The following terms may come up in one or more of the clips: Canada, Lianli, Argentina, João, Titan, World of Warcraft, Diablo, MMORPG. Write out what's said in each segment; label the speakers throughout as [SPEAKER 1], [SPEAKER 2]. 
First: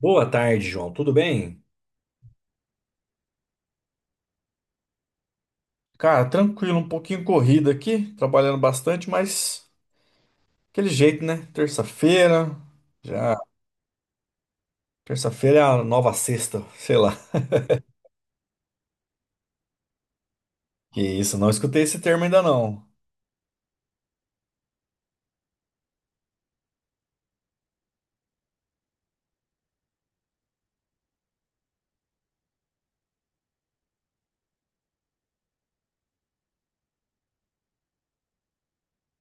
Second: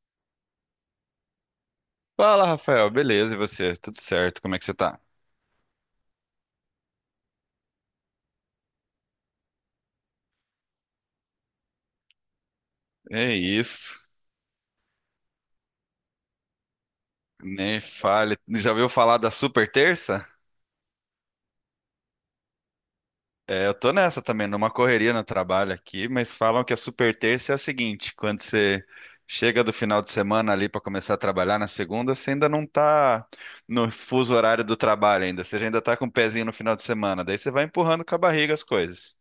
[SPEAKER 1] Boa tarde, João. Tudo bem?
[SPEAKER 2] Fala, Rafael. Beleza, e você? Tudo certo? Como é que você tá?
[SPEAKER 1] Cara, tranquilo, um pouquinho corrido aqui, trabalhando bastante, mas aquele jeito, né? Terça-feira,
[SPEAKER 2] É
[SPEAKER 1] já.
[SPEAKER 2] isso.
[SPEAKER 1] Terça-feira é a nova sexta, sei lá.
[SPEAKER 2] Nem fale. Já ouviu falar da Super Terça?
[SPEAKER 1] Que isso, não escutei esse termo ainda não.
[SPEAKER 2] É, eu tô nessa também, numa correria no trabalho aqui, mas falam que a Super Terça é o seguinte, quando você chega do final de semana ali pra começar a trabalhar na segunda, você ainda não tá no fuso horário do trabalho ainda, você ainda tá com o pezinho no final de semana, daí você vai empurrando com a barriga as coisas.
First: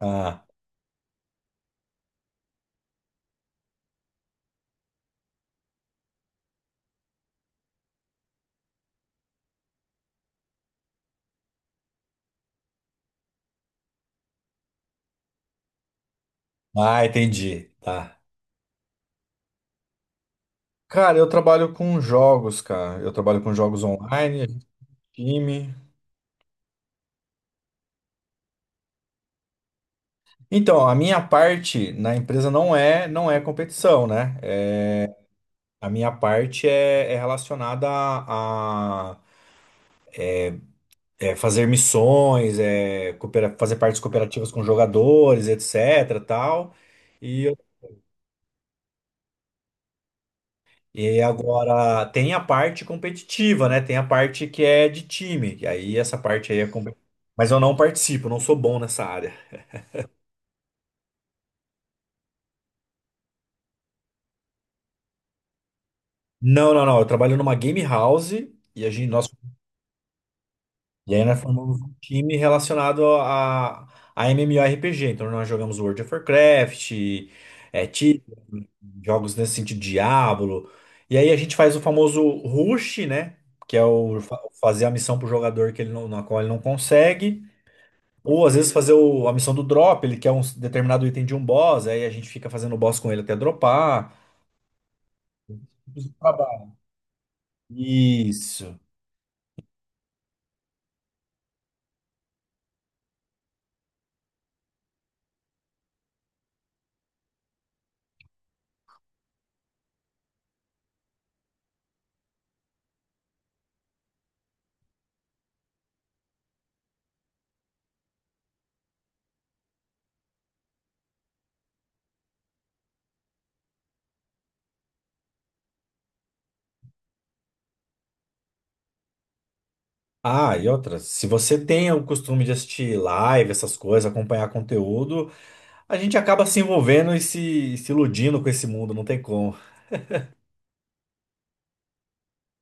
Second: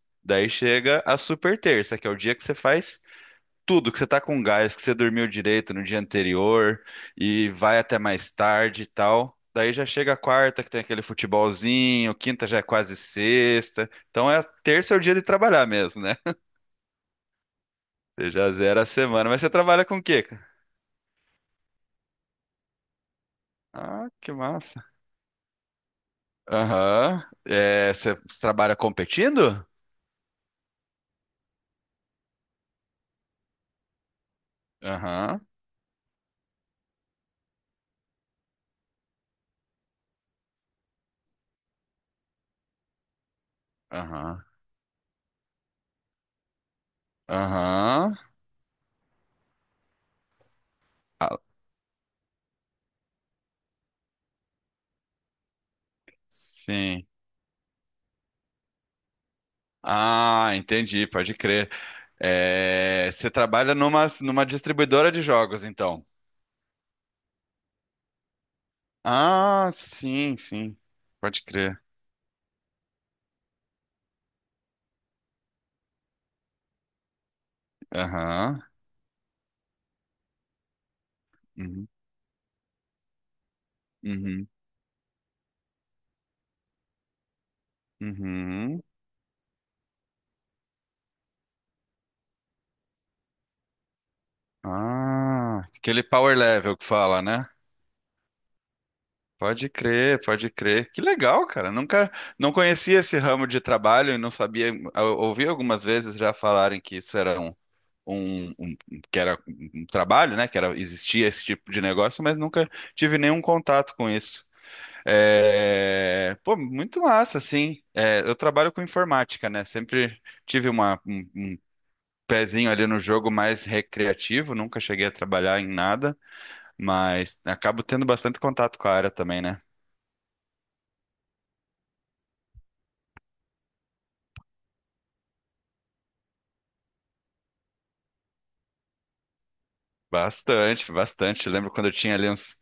[SPEAKER 1] Ah,
[SPEAKER 2] Daí chega a Super Terça, que é o dia que você faz tudo, que você tá com gás, que você dormiu direito no dia anterior e vai até mais tarde e tal. Daí já chega a quarta, que tem aquele futebolzinho, quinta já é quase sexta. Então é terça é o dia de trabalhar mesmo, né?
[SPEAKER 1] ah, entendi. Tá.
[SPEAKER 2] Você já zera a semana. Mas você trabalha com o quê, cara?
[SPEAKER 1] Cara, eu trabalho com jogos, cara. Eu trabalho com jogos
[SPEAKER 2] Ah, que
[SPEAKER 1] online,
[SPEAKER 2] massa.
[SPEAKER 1] time.
[SPEAKER 2] Aham. É, você trabalha competindo?
[SPEAKER 1] Então, a minha parte na empresa não é competição, né? É,
[SPEAKER 2] Aham,
[SPEAKER 1] a minha parte é relacionada a, é, fazer missões, é, fazer partes
[SPEAKER 2] aham,
[SPEAKER 1] cooperativas com jogadores, etc, tal. E,
[SPEAKER 2] aham.
[SPEAKER 1] e
[SPEAKER 2] Ah,
[SPEAKER 1] agora tem a parte competitiva, né? Tem a parte que é de time. E aí essa parte aí é competitiva.
[SPEAKER 2] sim.
[SPEAKER 1] Mas eu não participo, não sou bom nessa área.
[SPEAKER 2] Ah, entendi, pode crer. É, você trabalha numa distribuidora de jogos, então.
[SPEAKER 1] Não, não, não. Eu trabalho numa game house e a gente, nós.
[SPEAKER 2] Ah, sim, sim.
[SPEAKER 1] E aí nós
[SPEAKER 2] Pode
[SPEAKER 1] formamos
[SPEAKER 2] crer.
[SPEAKER 1] um time relacionado a MMORPG. Então nós jogamos World of Warcraft, é, Titan,
[SPEAKER 2] Aham.
[SPEAKER 1] jogos nesse sentido, Diablo. E aí a gente faz o
[SPEAKER 2] Uhum.
[SPEAKER 1] famoso rush, né? Que é
[SPEAKER 2] Uhum.
[SPEAKER 1] fazer a missão pro jogador que ele não, na qual ele não consegue. Ou às vezes
[SPEAKER 2] Uhum.
[SPEAKER 1] fazer a missão do drop, ele quer um determinado item de um boss, aí a gente fica fazendo o boss com ele até dropar.
[SPEAKER 2] Ah, aquele power level que fala, né?
[SPEAKER 1] Isso.
[SPEAKER 2] Pode crer, pode crer. Que legal, cara. Nunca, não conhecia esse ramo de trabalho e não sabia. Eu ouvi algumas vezes já falarem que isso era um que era um trabalho, né? Que era, existia esse tipo de negócio, mas nunca tive nenhum contato com isso. É, pô, muito massa, sim. É, eu trabalho com informática, né? Sempre tive um pezinho ali no jogo mais recreativo, nunca cheguei a trabalhar em nada, mas acabo tendo bastante contato com a área também, né?
[SPEAKER 1] Ah, e outra, se você tem o costume de assistir live, essas coisas, acompanhar conteúdo, a gente acaba se envolvendo e se iludindo com esse mundo, não tem como.
[SPEAKER 2] Bastante, bastante. Lembro quando eu tinha ali uns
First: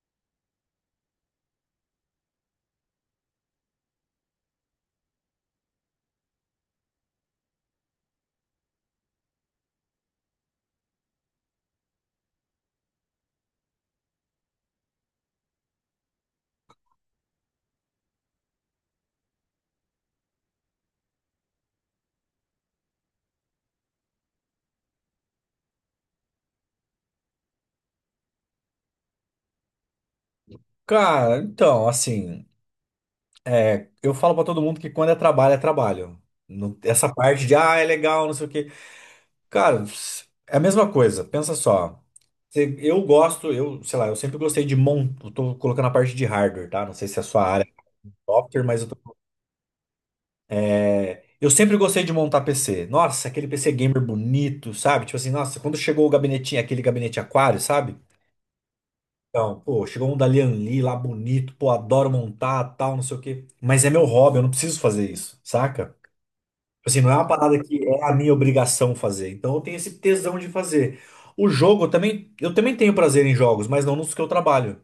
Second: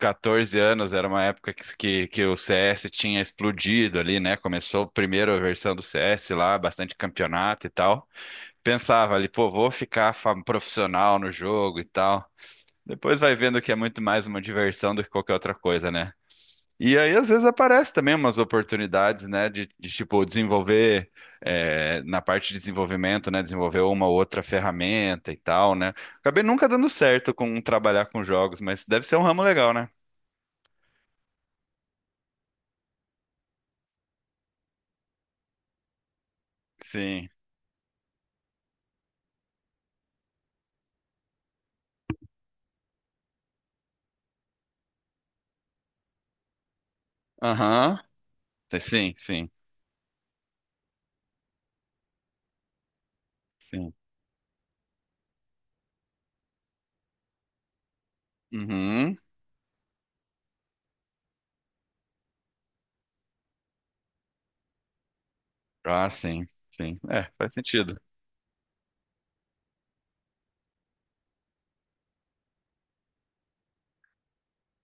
[SPEAKER 2] 14 anos, era uma época que o CS tinha explodido ali, né? Começou a primeira versão do CS lá, bastante campeonato e tal. Pensava ali, pô, vou ficar profissional no jogo e tal. Depois vai vendo que é muito mais uma diversão do que qualquer outra coisa, né? E aí, às vezes, aparece também umas oportunidades, né, de, tipo, desenvolver, na parte de desenvolvimento, né, desenvolver uma ou outra ferramenta e tal, né? Acabei nunca dando certo com trabalhar com jogos, mas deve ser um ramo legal, né?
[SPEAKER 1] Cara, então, assim, é, eu falo pra todo mundo que quando é trabalho, é trabalho. Essa
[SPEAKER 2] Sim.
[SPEAKER 1] parte de, ah, é legal, não sei o quê. Cara, é a mesma coisa, pensa só. Eu gosto, eu, sei lá, eu sempre gostei de montar, tô colocando a parte de hardware, tá? Não sei se é a sua área,
[SPEAKER 2] Aham.
[SPEAKER 1] software, mas eu tô.
[SPEAKER 2] Sim, sim,
[SPEAKER 1] É, eu sempre gostei de montar PC. Nossa, aquele PC
[SPEAKER 2] sim.
[SPEAKER 1] gamer bonito, sabe? Tipo assim, nossa, quando chegou o gabinetinho, aquele gabinete aquário, sabe?
[SPEAKER 2] Uhum.
[SPEAKER 1] Então, pô, chegou um da Lianli lá bonito, pô, adoro montar, tal, não sei o quê. Mas é meu hobby, eu não preciso fazer isso, saca?
[SPEAKER 2] Ah,
[SPEAKER 1] Tipo
[SPEAKER 2] sim, sim.
[SPEAKER 1] assim, não é uma
[SPEAKER 2] É, faz
[SPEAKER 1] parada que
[SPEAKER 2] sentido.
[SPEAKER 1] é a minha obrigação fazer. Então eu tenho esse tesão de fazer. O jogo eu também tenho prazer em jogos, mas não nos que eu trabalho.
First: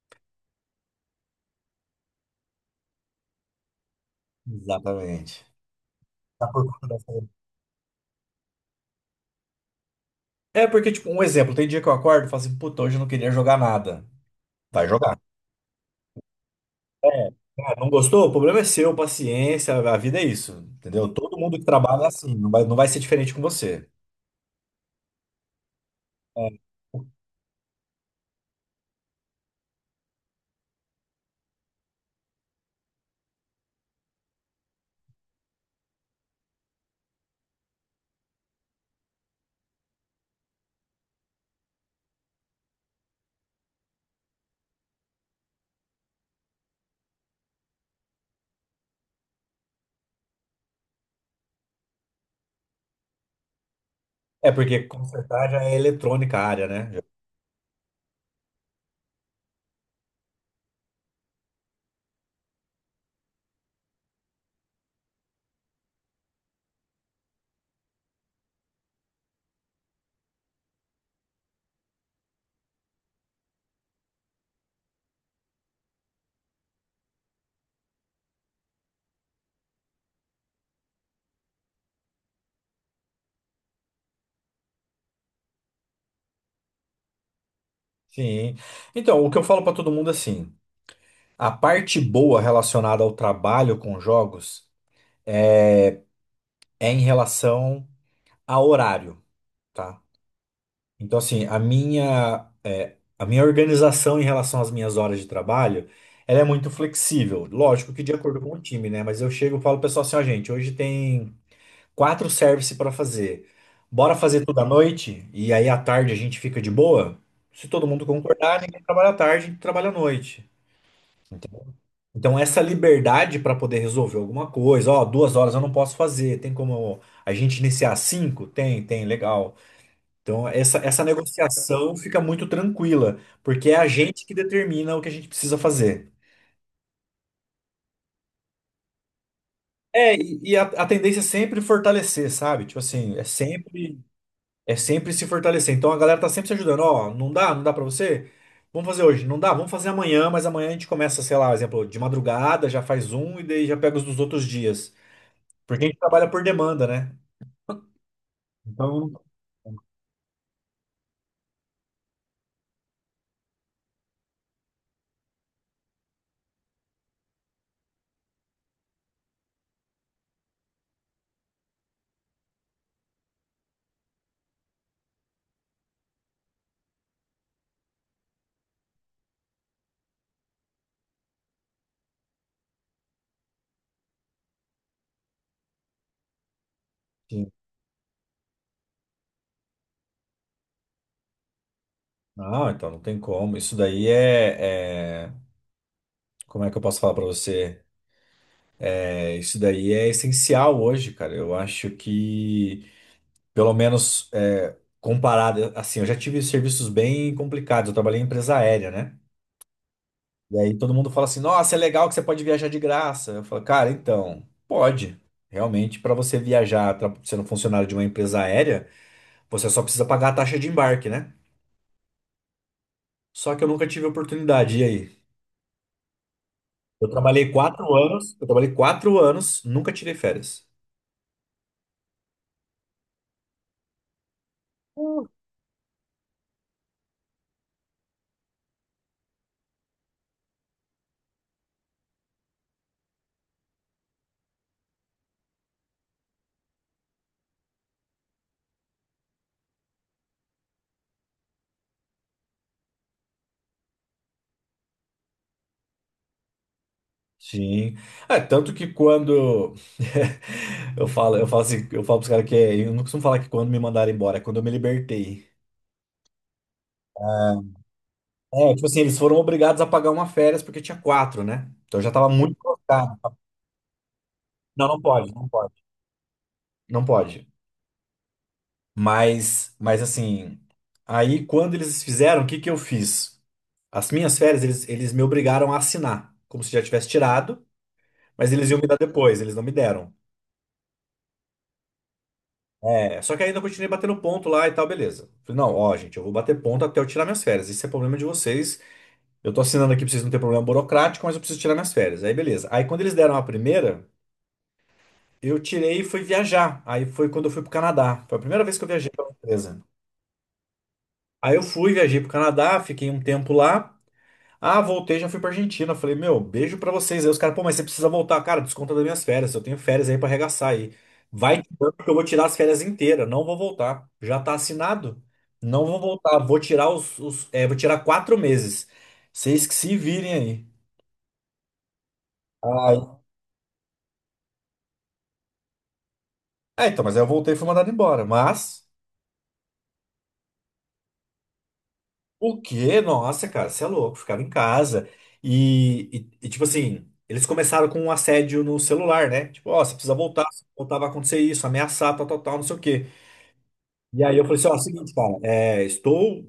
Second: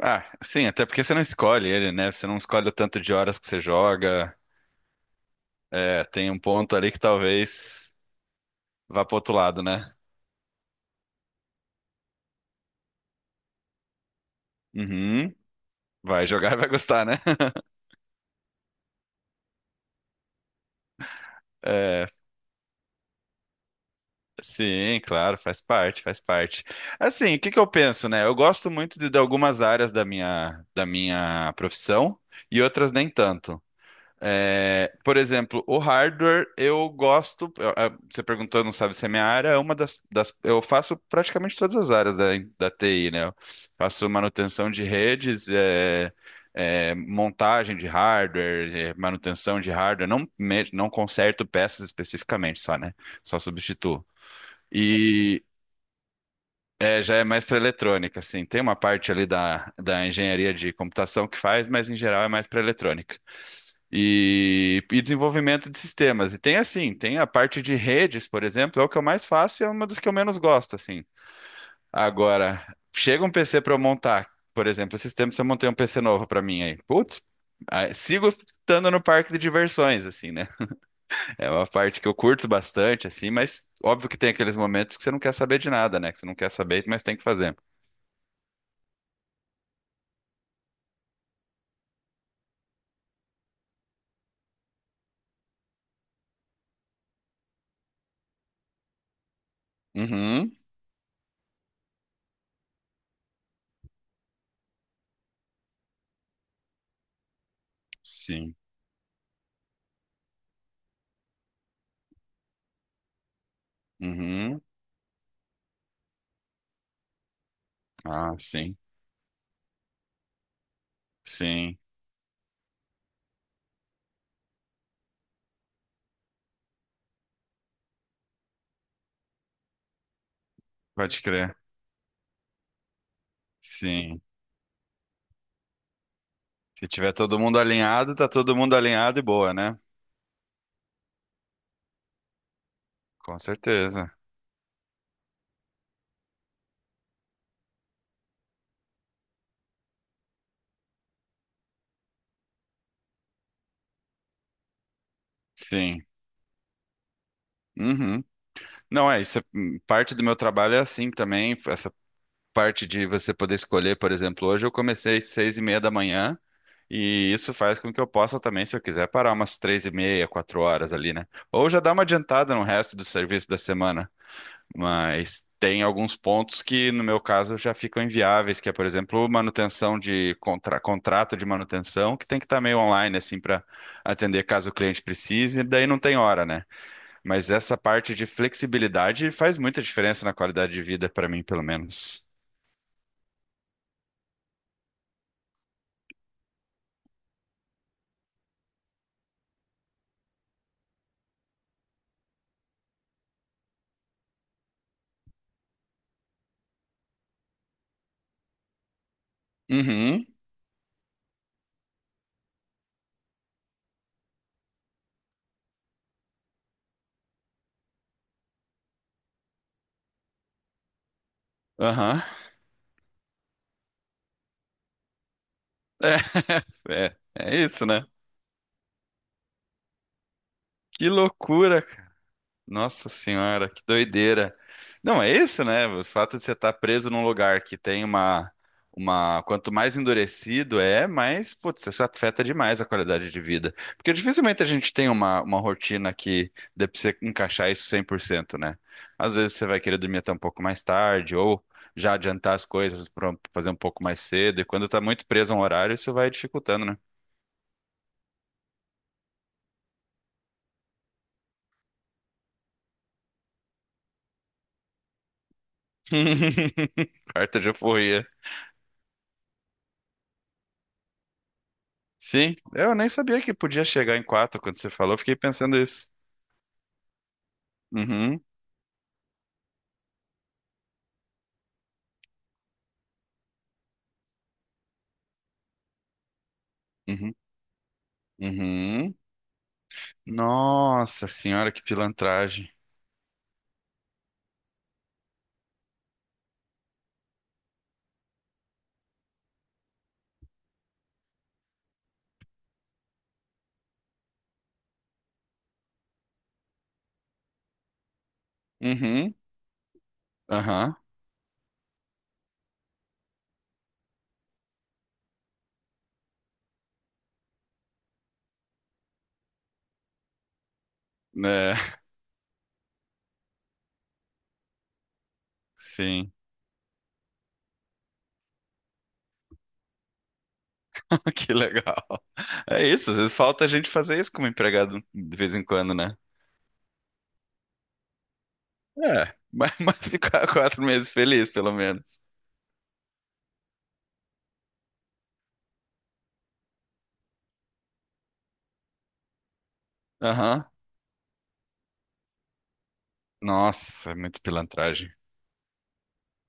[SPEAKER 2] Ah, sim, até porque você não escolhe ele, né? Você não escolhe o tanto de horas que você joga.
[SPEAKER 1] Exatamente.
[SPEAKER 2] É, tem um
[SPEAKER 1] Tá por
[SPEAKER 2] ponto
[SPEAKER 1] conta
[SPEAKER 2] ali
[SPEAKER 1] da
[SPEAKER 2] que
[SPEAKER 1] saúde.
[SPEAKER 2] talvez vá pro outro lado, né?
[SPEAKER 1] É porque, tipo, um exemplo, tem dia que eu acordo e falo assim, puta, hoje eu não queria jogar nada. Vai jogar.
[SPEAKER 2] Uhum. Vai jogar e vai gostar, né?
[SPEAKER 1] Ah, não gostou? O problema é seu, paciência, a vida é isso, entendeu? Todo mundo que trabalha é
[SPEAKER 2] É,
[SPEAKER 1] assim, não vai ser diferente com você.
[SPEAKER 2] sim, claro, faz parte, faz
[SPEAKER 1] É,
[SPEAKER 2] parte. Assim, o que que eu penso, né? Eu gosto muito de algumas áreas da minha profissão e outras nem tanto. É, por exemplo, o hardware eu gosto. Você perguntou, não sabe se é minha área. Eu faço praticamente todas as áreas da TI, né? Eu faço manutenção de redes, montagem de hardware, manutenção de hardware, não conserto peças especificamente só, né? Só substituo.
[SPEAKER 1] é porque consertar já é eletrônica a área, né?
[SPEAKER 2] É,
[SPEAKER 1] Já-.
[SPEAKER 2] já é mais para eletrônica, assim. Tem uma parte ali da engenharia de computação que faz, mas em geral é mais para eletrônica. E desenvolvimento de sistemas. E tem assim, tem a parte de redes, por exemplo, é o que eu mais faço e é uma das que eu menos gosto, assim. Agora, chega um PC para eu montar, por exemplo, esses tempos eu montei um PC novo para mim aí. Putz, ah, sigo estando no parque de diversões, assim, né? É uma parte que eu curto bastante, assim, mas óbvio que tem aqueles momentos que você não quer saber de nada, né? Que você não quer saber, mas tem que fazer.
[SPEAKER 1] Sim. Então, o que eu falo para todo mundo é assim, a parte boa relacionada ao trabalho com jogos é em relação a horário, tá?
[SPEAKER 2] Uhum,
[SPEAKER 1] Então, assim, a minha organização em relação às minhas horas de trabalho, ela é muito flexível. Lógico que de acordo com
[SPEAKER 2] sim.
[SPEAKER 1] o time, né? Mas eu chego e falo pro pessoal assim, ó, gente, hoje tem 4 service para fazer. Bora fazer tudo
[SPEAKER 2] Uhum.
[SPEAKER 1] à noite e aí à tarde a gente fica de boa? Se todo mundo
[SPEAKER 2] Ah,
[SPEAKER 1] concordar,
[SPEAKER 2] sim.
[SPEAKER 1] ninguém trabalha à tarde, trabalha à noite. Entendeu?
[SPEAKER 2] Sim.
[SPEAKER 1] Então, essa liberdade para poder resolver alguma coisa, ó, 2 horas eu não posso fazer, tem como a gente iniciar às 5? Tem, tem, legal. Então, essa
[SPEAKER 2] Pode crer.
[SPEAKER 1] negociação fica muito tranquila, porque é a
[SPEAKER 2] Sim.
[SPEAKER 1] gente que determina o que a gente precisa fazer.
[SPEAKER 2] Se tiver todo mundo alinhado, tá todo mundo alinhado e boa, né?
[SPEAKER 1] É, a tendência é sempre fortalecer, sabe? Tipo assim, é
[SPEAKER 2] Com
[SPEAKER 1] sempre.
[SPEAKER 2] certeza.
[SPEAKER 1] É sempre se fortalecer. Então a galera tá sempre se ajudando. Ó, não dá? Não dá pra você? Vamos fazer hoje. Não dá? Vamos fazer amanhã, mas amanhã a gente começa, sei lá, exemplo, de madrugada, já faz um e daí já pega os dos outros dias. Porque a gente
[SPEAKER 2] Sim.
[SPEAKER 1] trabalha por demanda, né?
[SPEAKER 2] Uhum. Não,
[SPEAKER 1] Então,
[SPEAKER 2] parte do meu trabalho é assim também. Essa parte de você poder escolher, por exemplo, hoje eu comecei às 6:30 da manhã. E isso faz com que eu possa também, se eu quiser, parar umas 3:30, 4 horas ali, né? Ou já dar uma adiantada no resto do serviço da semana. Mas tem alguns pontos que, no meu caso, já ficam inviáveis, que é, por exemplo, manutenção de contrato de manutenção, que tem que estar meio online, assim, para atender caso o cliente precise, e daí não tem hora, né? Mas
[SPEAKER 1] sim.
[SPEAKER 2] essa parte de flexibilidade faz muita diferença na qualidade de vida, para mim, pelo menos.
[SPEAKER 1] Não, então não tem como. Isso daí como é que eu posso falar pra você? É, isso daí é essencial hoje, cara. Eu acho que, pelo menos é, comparado, assim, eu já tive serviços bem complicados. Eu trabalhei em empresa aérea, né?
[SPEAKER 2] Uhum,
[SPEAKER 1] E aí todo mundo fala assim: nossa, é legal que você pode viajar de graça. Eu falo, cara, então, pode. Realmente, para você sendo funcionário de uma empresa aérea, você só precisa pagar a taxa de embarque, né?
[SPEAKER 2] aham.
[SPEAKER 1] Só que eu nunca tive oportunidade. E aí?
[SPEAKER 2] É, é, é isso, né?
[SPEAKER 1] Eu trabalhei quatro anos, nunca tirei férias.
[SPEAKER 2] Que loucura. Nossa senhora, que doideira. Não, é isso, né? O fato de você estar preso num lugar que tem quanto mais endurecido é, mais, putz, isso afeta demais a qualidade de vida. Porque dificilmente a gente tem uma rotina que dê pra você encaixar isso 100%, né? Às vezes você vai querer dormir até um pouco mais tarde, ou já adiantar as coisas para fazer um pouco mais cedo, e quando tá muito preso a um horário, isso vai dificultando, né?
[SPEAKER 1] Sim. É, tanto que quando eu falo pros caras eu não costumo falar que quando me mandaram embora, é quando eu me libertei.
[SPEAKER 2] Carta de euforia.
[SPEAKER 1] É, tipo assim, eles foram obrigados a pagar uma férias porque tinha quatro, né? Então eu já tava muito.
[SPEAKER 2] Sim, eu nem sabia que podia chegar em quatro quando você falou, fiquei
[SPEAKER 1] Não pode.
[SPEAKER 2] pensando isso.
[SPEAKER 1] Não pode.
[SPEAKER 2] Uhum,
[SPEAKER 1] Mas assim, aí quando eles fizeram, o que que eu fiz? As minhas férias, eles me obrigaram a assinar, como se já tivesse
[SPEAKER 2] uhum,
[SPEAKER 1] tirado, mas eles iam me dar
[SPEAKER 2] uhum.
[SPEAKER 1] depois, eles não me deram.
[SPEAKER 2] Nossa senhora, que pilantragem.
[SPEAKER 1] É, só que ainda eu continuei batendo ponto lá e tal, beleza. Falei, não, ó, gente, eu vou bater ponto até eu tirar minhas férias. Isso é problema de vocês. Eu tô assinando aqui pra vocês não terem problema burocrático, mas eu preciso tirar minhas férias. Aí, beleza. Aí, quando eles deram a primeira, eu tirei e fui viajar. Aí foi quando eu fui pro Canadá. Foi a primeira vez que eu viajei pra uma
[SPEAKER 2] Uhum,
[SPEAKER 1] empresa.
[SPEAKER 2] aham,
[SPEAKER 1] Aí eu fui, viajei pro Canadá, fiquei um tempo lá. Ah, voltei, já fui pra Argentina. Falei, meu, beijo pra vocês. Aí os caras, pô, mas você precisa voltar. Cara, desconta das minhas férias. Eu tenho férias aí pra arregaçar aí. Vai
[SPEAKER 2] né?
[SPEAKER 1] tirando que eu vou tirar as férias inteiras. Não vou voltar. Já tá assinado. Não vou
[SPEAKER 2] Sim,
[SPEAKER 1] voltar. Vou tirar vou tirar 4 meses. Vocês que se virem aí.
[SPEAKER 2] que legal. É isso, às
[SPEAKER 1] Aí-.
[SPEAKER 2] vezes falta a gente fazer isso como empregado de vez em quando, né?
[SPEAKER 1] É, então, mas aí eu voltei e fui mandado embora. Mas.
[SPEAKER 2] É, mas, mas ficar 4 meses feliz, pelo menos.
[SPEAKER 1] O quê? Nossa, cara, você é louco, ficava em casa. E, tipo assim, eles começaram com um assédio no celular, né? Tipo, ó, você precisa voltar, se
[SPEAKER 2] Aham.
[SPEAKER 1] não voltar vai acontecer isso, ameaçar, tal, tal, tal, não sei o quê.
[SPEAKER 2] Nossa, é
[SPEAKER 1] E aí
[SPEAKER 2] muito
[SPEAKER 1] eu falei assim, ó,
[SPEAKER 2] pilantragem.
[SPEAKER 1] seguinte, cara, é, estou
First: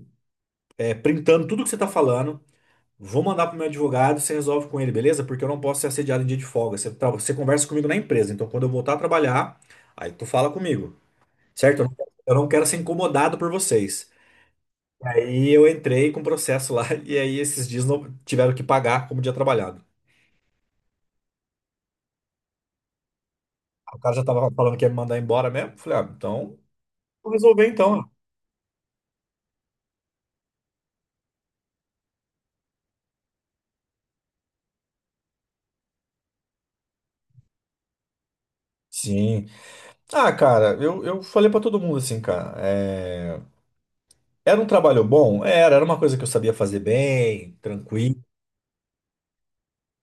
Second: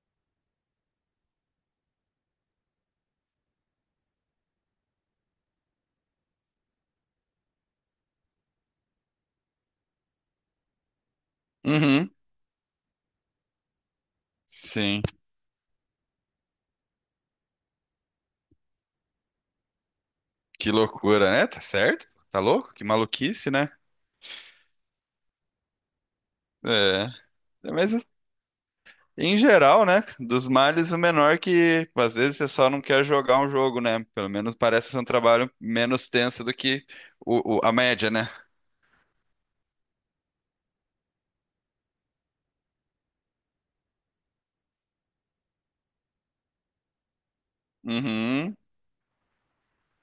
[SPEAKER 1] é, printando tudo que você tá falando, vou mandar pro meu advogado, você resolve com ele, beleza? Porque eu não posso ser assediado em dia de folga. Você, você conversa comigo na empresa, então quando eu voltar a trabalhar, aí tu fala comigo, certo?
[SPEAKER 2] Uhum,
[SPEAKER 1] Eu não quero ser incomodado por vocês.
[SPEAKER 2] sim,
[SPEAKER 1] Aí eu entrei com processo lá e aí esses dias não tiveram que pagar como dia trabalhado.
[SPEAKER 2] que loucura, né? Tá certo? Tá louco? Que maluquice, né?
[SPEAKER 1] O cara já tava falando que ia me mandar embora mesmo. Falei, ah, então
[SPEAKER 2] É.
[SPEAKER 1] vou resolver
[SPEAKER 2] Mas
[SPEAKER 1] então.
[SPEAKER 2] em geral, né? Dos males, o menor que às vezes você só não quer jogar um jogo, né? Pelo menos parece ser um trabalho menos tenso do que a média, né?
[SPEAKER 1] Sim. Ah, cara, eu falei pra todo mundo assim, cara. É, era um trabalho bom? Era, era uma coisa que eu sabia fazer bem, tranquilo.
[SPEAKER 2] Uhum.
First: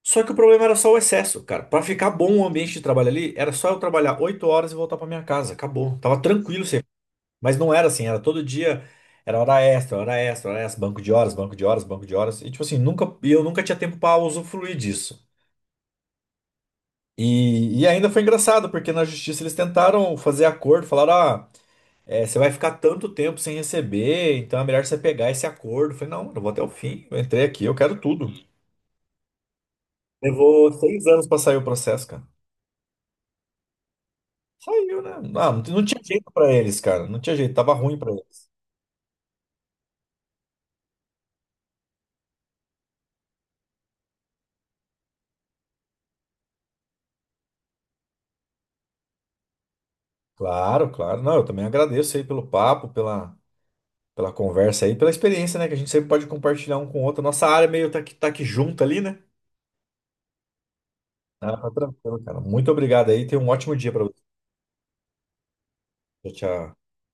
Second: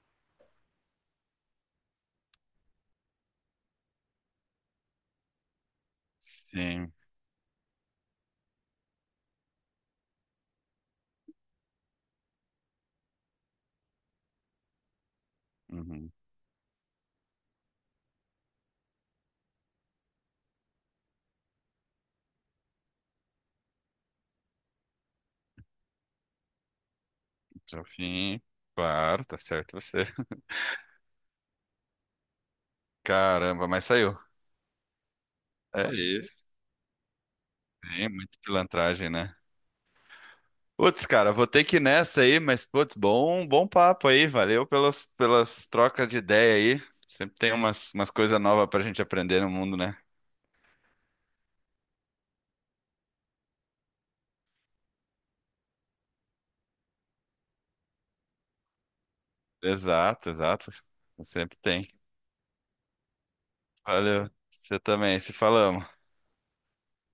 [SPEAKER 1] Só que o problema era só o excesso, cara. Pra ficar bom o ambiente de trabalho ali, era só eu trabalhar 8 horas e voltar pra minha casa. Acabou. Tava tranquilo.
[SPEAKER 2] Sim.
[SPEAKER 1] Mas não era assim, era todo dia, era hora extra, hora extra, hora extra, banco de horas, banco de horas, banco de horas. E tipo assim, nunca, e eu nunca tinha tempo para usufruir disso.
[SPEAKER 2] Uhum.
[SPEAKER 1] E ainda foi engraçado, porque na justiça eles tentaram fazer acordo, falaram, ah, é, você vai ficar tanto tempo sem receber, então é melhor você pegar esse acordo. Eu falei, não, eu vou até o fim, eu entrei aqui, eu
[SPEAKER 2] Até o
[SPEAKER 1] quero tudo.
[SPEAKER 2] fim. Claro, tá certo você.
[SPEAKER 1] Levou 6 anos para sair o processo, cara.
[SPEAKER 2] Caramba, mas saiu.
[SPEAKER 1] Saiu, né? Ah, não,
[SPEAKER 2] É
[SPEAKER 1] não tinha jeito
[SPEAKER 2] isso.
[SPEAKER 1] para eles, cara, não tinha jeito, tava ruim
[SPEAKER 2] Sim,
[SPEAKER 1] para
[SPEAKER 2] muita
[SPEAKER 1] eles.
[SPEAKER 2] pilantragem, né? Putz, cara, vou ter que ir nessa aí, mas putz, bom, bom papo aí. Valeu pelas trocas de ideia aí. Sempre tem umas coisas novas pra gente aprender no mundo, né?
[SPEAKER 1] Claro, claro. Não, eu também agradeço aí pelo papo, pela pela conversa aí, pela experiência, né? Que a gente sempre pode compartilhar um com o outro. Nossa área é meio tá que junto ali, né?
[SPEAKER 2] Exato, exato.
[SPEAKER 1] Ah,
[SPEAKER 2] Sempre
[SPEAKER 1] tá
[SPEAKER 2] tem.
[SPEAKER 1] tranquilo, cara. Muito obrigado aí. Tenha um ótimo dia pra você.
[SPEAKER 2] Valeu, você também, se falamos.
[SPEAKER 1] Tchau, tchau.